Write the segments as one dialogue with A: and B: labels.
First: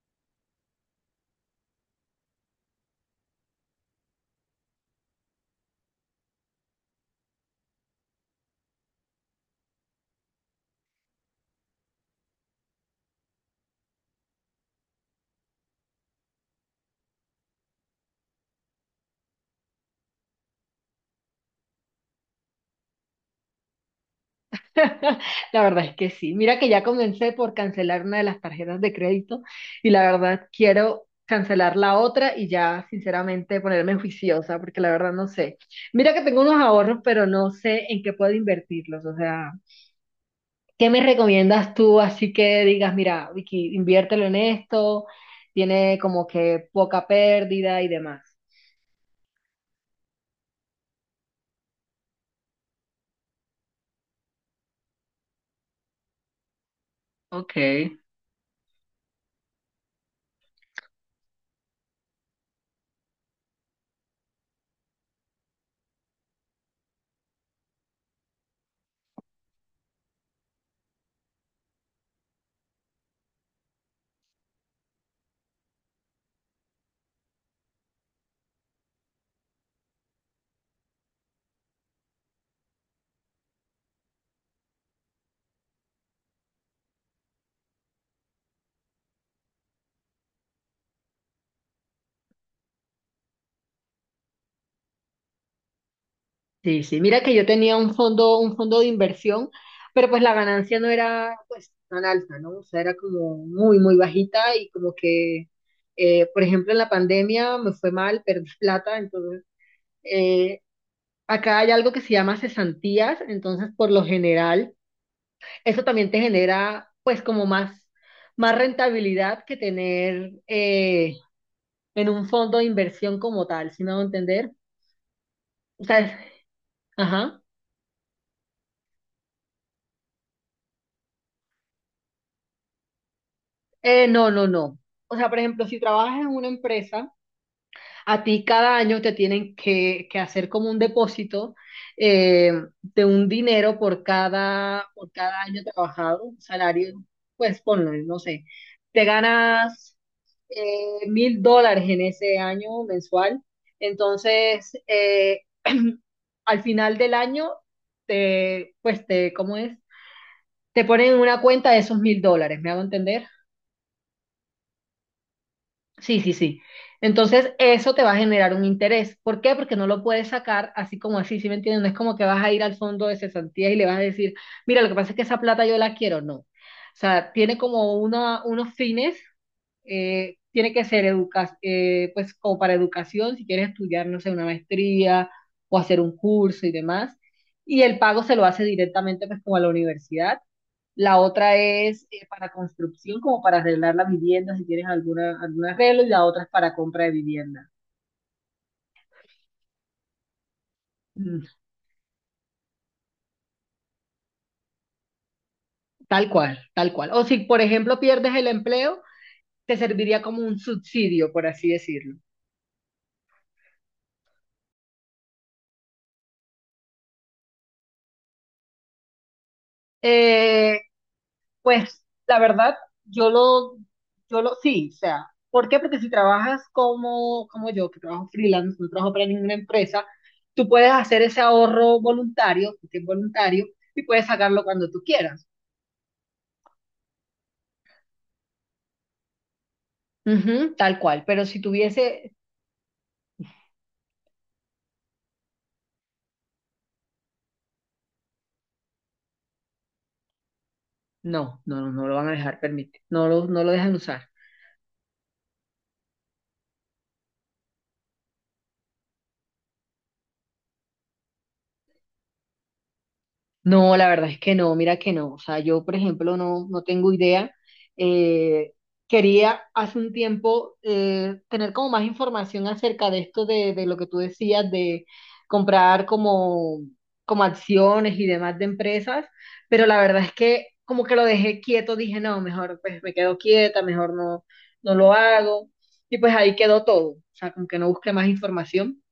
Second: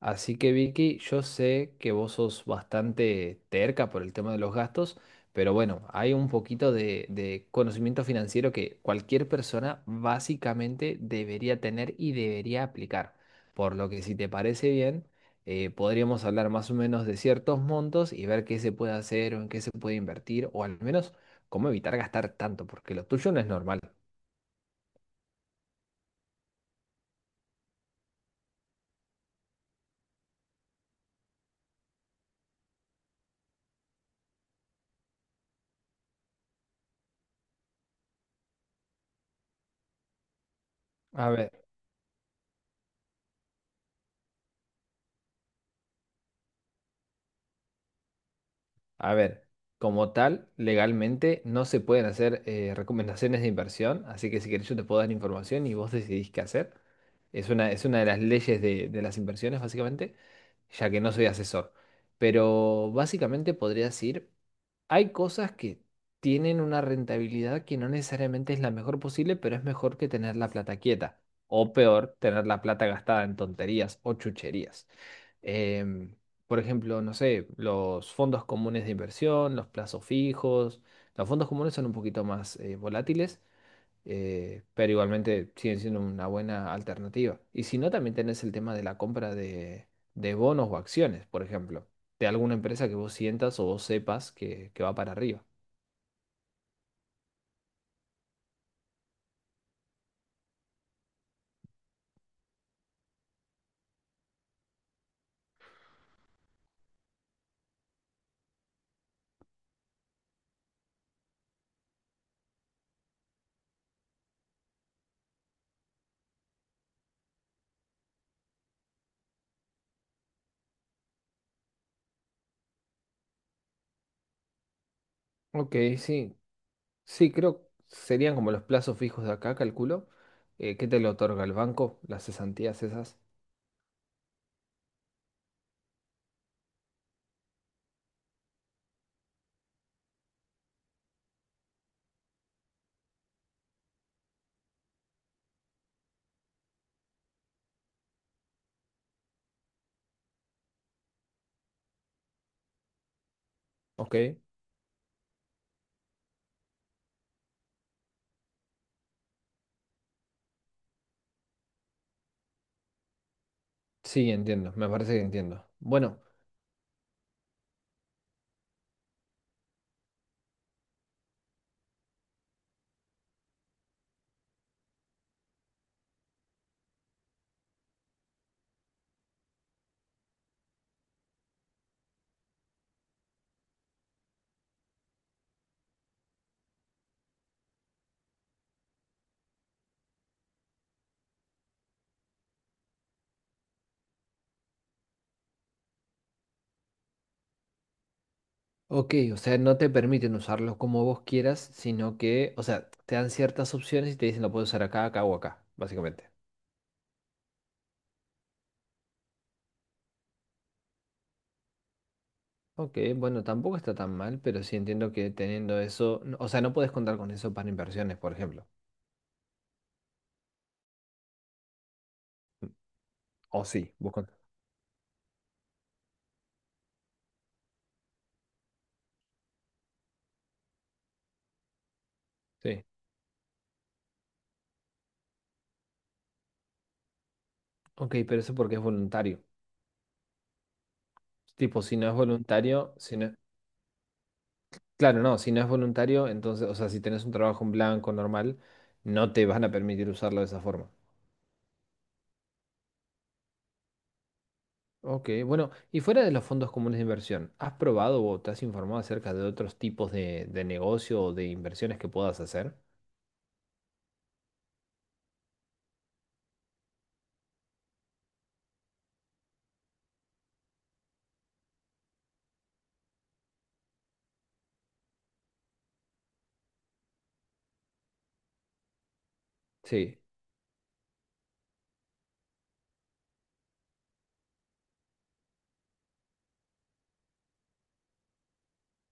A: Así que Vicky, yo sé que vos sos bastante terca por el tema de los gastos, pero bueno, hay un poquito de conocimiento financiero que cualquier persona básicamente debería tener y debería aplicar. Por lo que si te parece bien, podríamos hablar más o menos de ciertos montos y ver qué se puede hacer o en qué se puede invertir o al menos cómo evitar gastar tanto, porque lo tuyo no es normal.
B: La verdad es que sí. Mira que ya comencé por cancelar una de las tarjetas de crédito y la verdad quiero cancelar la otra y ya sinceramente ponerme juiciosa porque la verdad no sé. Mira que tengo unos ahorros, pero no sé en qué puedo invertirlos. O sea, ¿qué me
A: A ver.
B: recomiendas tú? Así que digas, mira, Vicky, inviértelo en esto, tiene como que poca pérdida y demás.
A: A ver, como tal, legalmente no se pueden hacer recomendaciones de inversión, así que si querés yo te puedo dar información y vos decidís qué hacer. Es
B: Ok.
A: una, es una de las leyes de las inversiones, básicamente, ya que no soy asesor. Pero básicamente podría decir, hay cosas que tienen una rentabilidad que no necesariamente es la mejor posible, pero es mejor que tener la plata quieta. O peor, tener la plata gastada en tonterías o chucherías, em, por ejemplo, no sé, los fondos comunes de inversión, los plazos fijos. Los fondos comunes son un poquito más volátiles, pero igualmente siguen siendo una buena alternativa. Y si no, también tenés el tema de la compra de bonos o acciones, por ejemplo, de alguna empresa que vos sientas o vos sepas que va para arriba.
B: Sí, sí, mira que yo tenía un fondo de inversión, pero pues la ganancia no era pues tan alta, ¿no? O sea, era como muy, muy bajita y como que, por ejemplo, en la pandemia me fue mal, perdí plata, entonces eh, acá hay algo que se llama cesantías, entonces por lo general eso también te genera pues como más rentabilidad que tener en un fondo de inversión como tal, ¿si me a entender?
A: Ok,
B: O sea,
A: sí. Sí,
B: ajá.
A: creo serían como los plazos fijos de acá, calculo. ¿Qué te lo otorga el banco? Las cesantías esas.
B: No, no, no. O sea, por ejemplo, si trabajas en una empresa, a ti cada año te tienen que hacer como un depósito eh, de un dinero por cada año trabajado, un salario, pues ponlo, no sé, te ganas $1.000 en ese año mensual.
A: Ok.
B: Entonces, al final del año, te, ¿cómo es? Te ponen en una cuenta de esos $1.000, ¿me hago entender?
A: Sí, entiendo, me parece que entiendo.
B: Sí,
A: Bueno,
B: sí, sí. Entonces, eso te va a generar un interés. ¿Por qué? Porque no lo puedes sacar así como así, ¿sí me entiendes? No es como que vas a ir al fondo de cesantías y le vas a decir, mira, lo que pasa es que esa plata yo la quiero. No. O sea, tiene como unos fines, tiene que ser educa pues como para educación, si quieres estudiar, no sé, una maestría o hacer un curso y demás. Y el pago se lo hace directamente pues como a la universidad. La otra es para construcción, como para arreglar la vivienda, si tienes algún arreglo, y la otra es para compra de vivienda.
A: ok, o sea, no te permiten usarlo como vos
B: Mm,
A: quieras, sino que, o sea, te dan ciertas opciones y te dicen lo puedes usar acá, acá o acá,
B: tal
A: básicamente.
B: cual, tal cual. O si, por ejemplo, pierdes el empleo, te serviría como un subsidio, por así decirlo.
A: Ok, bueno, tampoco está tan mal, pero sí entiendo que teniendo eso, o sea, no puedes contar con eso para inversiones, por ejemplo.
B: Eh, pues la verdad, yo
A: O
B: lo,
A: sí, vos contás.
B: sí, o sea, ¿por qué? Porque si trabajas como yo, que trabajo freelance, no trabajo para ninguna empresa, tú puedes hacer ese ahorro voluntario,
A: Sí.
B: que es voluntario, y puedes sacarlo cuando tú quieras.
A: Ok, pero eso porque es voluntario.
B: Ujú, tal cual, pero si
A: Tipo, si no es
B: tuviese,
A: voluntario, si no... Claro, no, si no es voluntario, entonces, o sea, si tenés un trabajo en blanco normal, no te van a permitir usarlo de esa forma.
B: no, no, no, no lo van a dejar permitir, no lo dejan usar.
A: Ok, bueno, y fuera de los fondos comunes de inversión, ¿has probado o te has informado acerca de otros tipos de negocio o de inversiones que puedas hacer?
B: No, la verdad es que no, mira que no. O sea, yo, por ejemplo, no tengo idea. Eh, quería hace un tiempo tener como más información acerca de esto, de lo que tú decías, de comprar como acciones y demás de empresas, pero la
A: Sí,
B: verdad es que como que lo dejé quieto, dije, no, mejor pues me quedo quieta, mejor no, no lo hago. Y pues ahí quedó todo. O sea, como que no busqué más información.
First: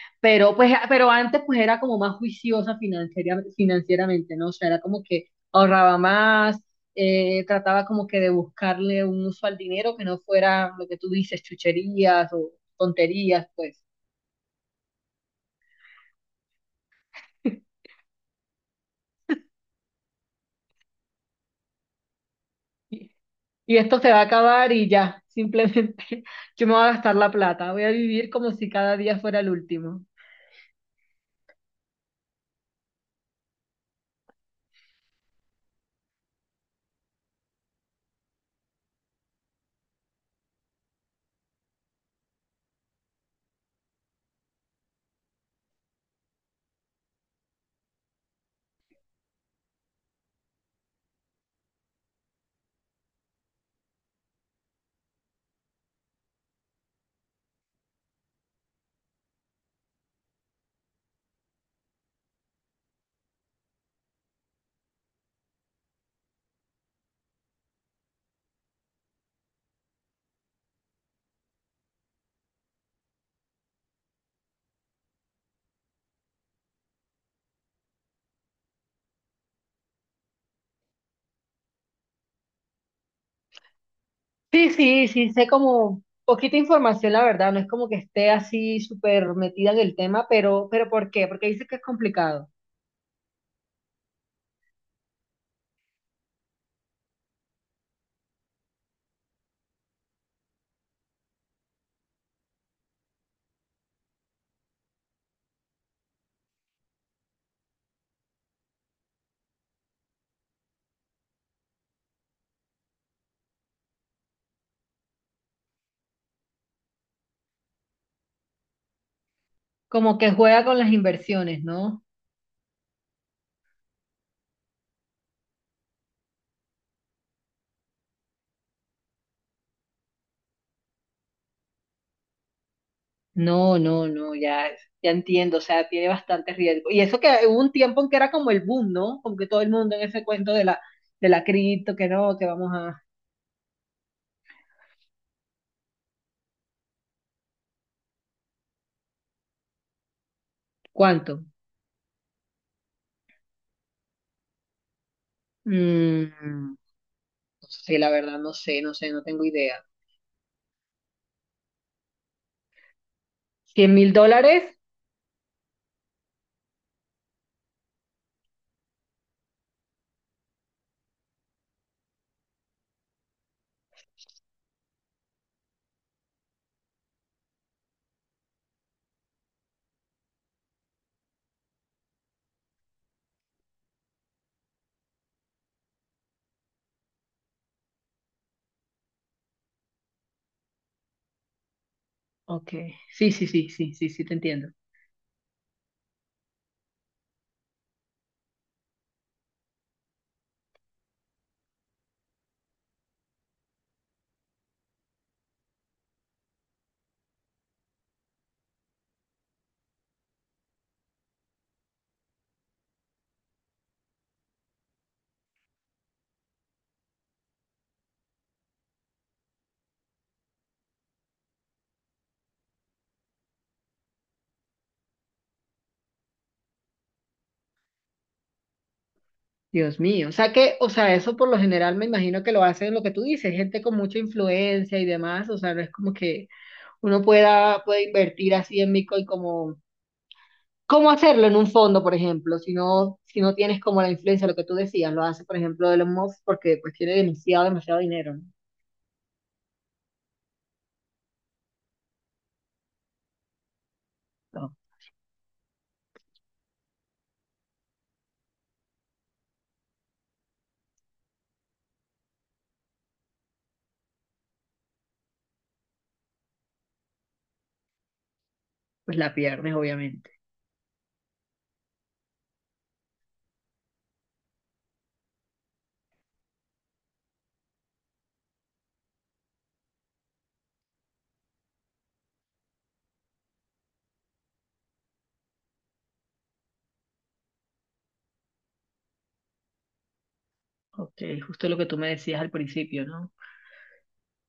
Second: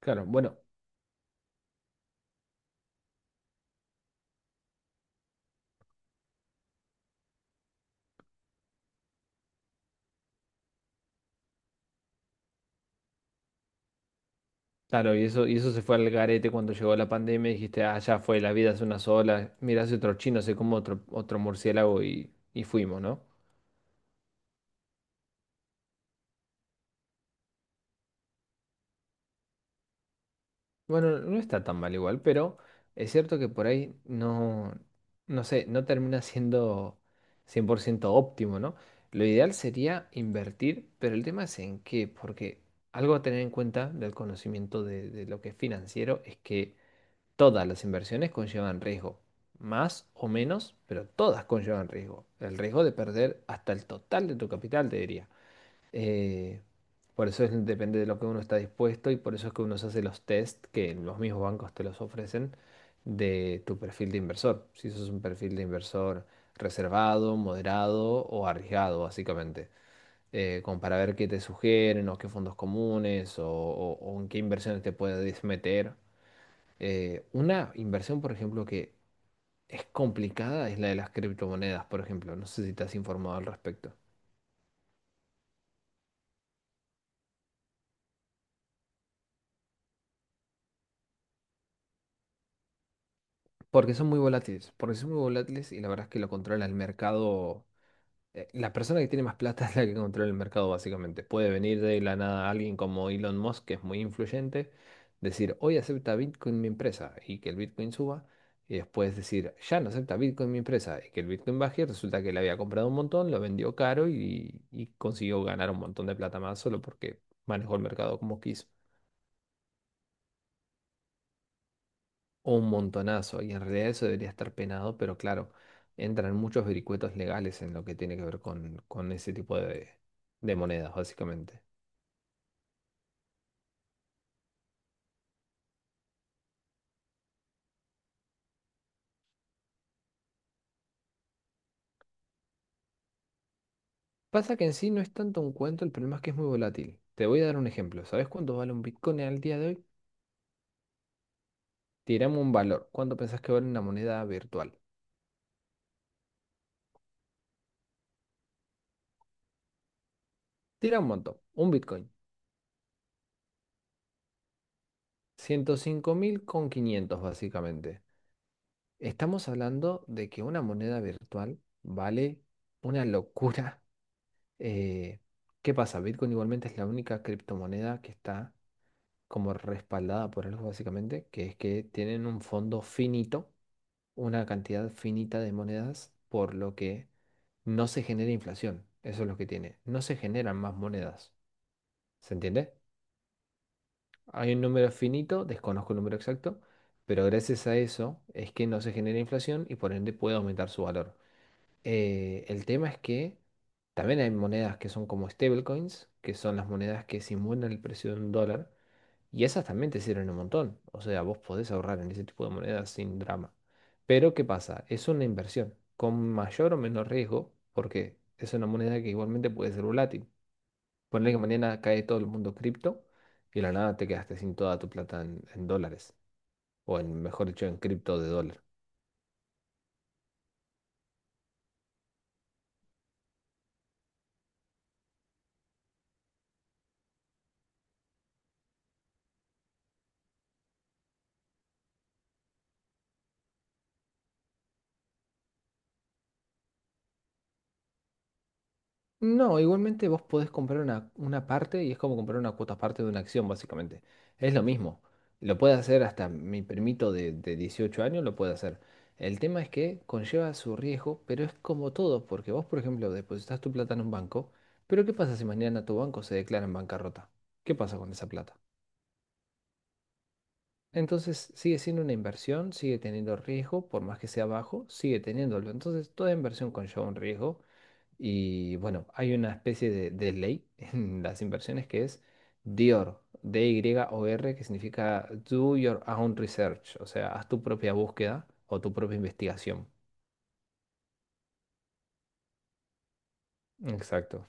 A: claro,
B: Pero,
A: bueno,
B: pues, a- pero antes pues era como más juiciosa financieramente, ¿no? O sea, era como que ahorraba más, trataba como que de buscarle un uso al dinero que no fuera lo que tú dices, chucherías o tonterías, pues.
A: claro, y eso se fue al garete cuando llegó la pandemia y dijiste, ah, ya fue, la vida es una sola, mirá si otro chino se come otro murciélago y fuimos,
B: Y,
A: ¿no?
B: y esto se va a acabar y ya, simplemente yo me voy a gastar la plata, voy a vivir como si cada día fuera el último.
A: Bueno, no está tan mal igual, pero es cierto que por ahí no, no sé, no termina siendo 100% óptimo, ¿no? Lo ideal sería invertir, pero el tema es en qué, porque algo a tener en cuenta del conocimiento de lo que es financiero es que todas las inversiones conllevan riesgo, más o menos, pero todas conllevan riesgo. El riesgo de perder hasta el total de tu capital, te diría. Eh, por depende de lo que uno está dispuesto y por eso es que uno se hace los test que los mismos bancos te los ofrecen de tu perfil de inversor. Si sos un perfil de inversor reservado, moderado o arriesgado, básicamente. Como para ver qué te sugieren o qué fondos comunes o en qué inversiones te puedes meter. Una inversión, por ejemplo, que es complicada es la de las criptomonedas, por ejemplo. No sé si te has informado al respecto.
B: Sí, sí, sí, sé como poquita información, la verdad, no es como que esté así súper metida en el tema, pero ¿por qué? Porque dice que es complicado.
A: Porque son muy volátiles, porque son muy volátiles y la verdad es que lo controla el mercado. La persona que tiene más plata es la que controla el mercado, básicamente. Puede venir de la nada alguien como Elon Musk, que es muy influyente, decir, hoy acepta Bitcoin mi empresa y que el Bitcoin suba, y después decir, ya no acepta Bitcoin mi empresa y que el Bitcoin baje, y resulta que le había comprado un montón, lo vendió caro y consiguió ganar un montón de plata más solo porque manejó el mercado como quiso.
B: Como que juega con las inversiones, ¿no?
A: Un montonazo, y en realidad eso debería estar penado, pero claro, entran muchos vericuetos legales en lo que tiene que ver con ese tipo de monedas, básicamente.
B: No, no, no, ya entiendo, o sea, tiene bastante riesgo. Y eso que hubo un tiempo en que era como el boom, ¿no? Como que todo el mundo en ese cuento de la cripto, que no, que vamos a...
A: Pasa que en sí no es tanto un cuento, el problema es que es muy volátil. Te voy a dar un ejemplo. ¿Sabes cuánto vale un Bitcoin al día de hoy?
B: ¿Cuánto?
A: Tiramos un valor. ¿Cuánto pensás que vale una moneda virtual?
B: No sé, la verdad, no sé, no sé, no tengo idea.
A: Tira un montón. Un Bitcoin.
B: ¿$100.000?
A: 105.500 básicamente. Estamos hablando de que una moneda virtual vale una locura. Eh, ¿Qué pasa? Bitcoin igualmente es la única criptomoneda que está como respaldada por algo básicamente, que es que tienen un fondo finito, una cantidad finita de monedas, por lo que no se genera inflación. Eso es lo que tiene. No se generan más monedas. ¿Se
B: Ok,
A: entiende?
B: sí, sí, sí, sí, sí, sí, te
A: Hay un
B: entiendo.
A: número finito, desconozco el número exacto, pero gracias a eso es que no se genera inflación y por ende puede aumentar su valor. El tema es que también hay monedas que son como stablecoins, que son las monedas que simulan el precio de un dólar, y esas también te sirven un montón. O sea, vos podés ahorrar en ese tipo de monedas sin drama. Pero ¿qué pasa? Es una inversión con mayor o menor riesgo, porque es una moneda que igualmente puede ser volátil. Ponle que mañana cae todo el mundo cripto y de la nada te quedaste sin toda tu plata en dólares, o en, mejor dicho, en cripto de dólar.
B: Dios mío, o sea que, o sea, eso por lo general me imagino que lo hacen lo que tú dices, gente con mucha influencia y demás, o sea, no es como que puede invertir así en Bitcoin cómo hacerlo en un fondo, por ejemplo, si no, tienes como la influencia, lo que tú decías, lo hace, por ejemplo, Elon Musk porque pues tiene demasiado, demasiado dinero, ¿no?
A: No, igualmente vos podés comprar una parte y es como comprar una cuota parte de una acción, básicamente. Es lo
B: No,
A: mismo. Lo puede hacer hasta mi primito de 18 años, lo puede hacer. El tema es que conlleva su riesgo, pero es como todo, porque vos, por ejemplo, depositas tu plata en un banco, pero ¿qué pasa si mañana tu banco se declara en bancarrota? ¿Qué pasa con esa plata?
B: pues la pierdes, obviamente.
A: Entonces sigue siendo una inversión, sigue teniendo riesgo, por más que sea bajo, sigue teniéndolo. Entonces toda inversión conlleva un riesgo y bueno, hay una especie de ley en las inversiones que es DIOR, DYOR, que significa Do Your Own Research, o sea, haz tu propia búsqueda o tu propia investigación.
B: Ok, justo lo que tú me decías al principio, ¿no?
A: Exacto.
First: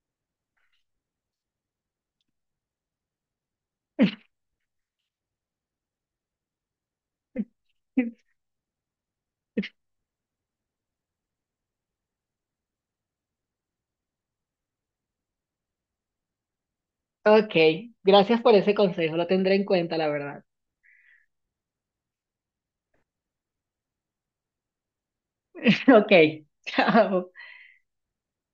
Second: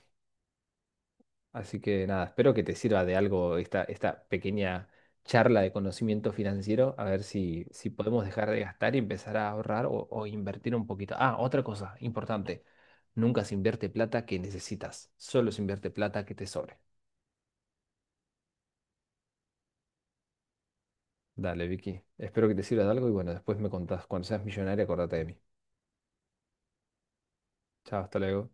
A: Así que nada, espero que te sirva de algo esta, esta pequeña charla de conocimiento financiero, a ver si, si podemos dejar de gastar y empezar a ahorrar o invertir un poquito. Ah, otra cosa importante, nunca se invierte plata que necesitas, solo se invierte plata que te sobre.
B: Ok, gracias por ese consejo, lo tendré en cuenta, la verdad.
A: Dale, Vicky. Espero que te sirva de algo y bueno, después me contás. Cuando seas millonaria, acordate de mí.
B: Ok, chao.
A: Chao, hasta luego.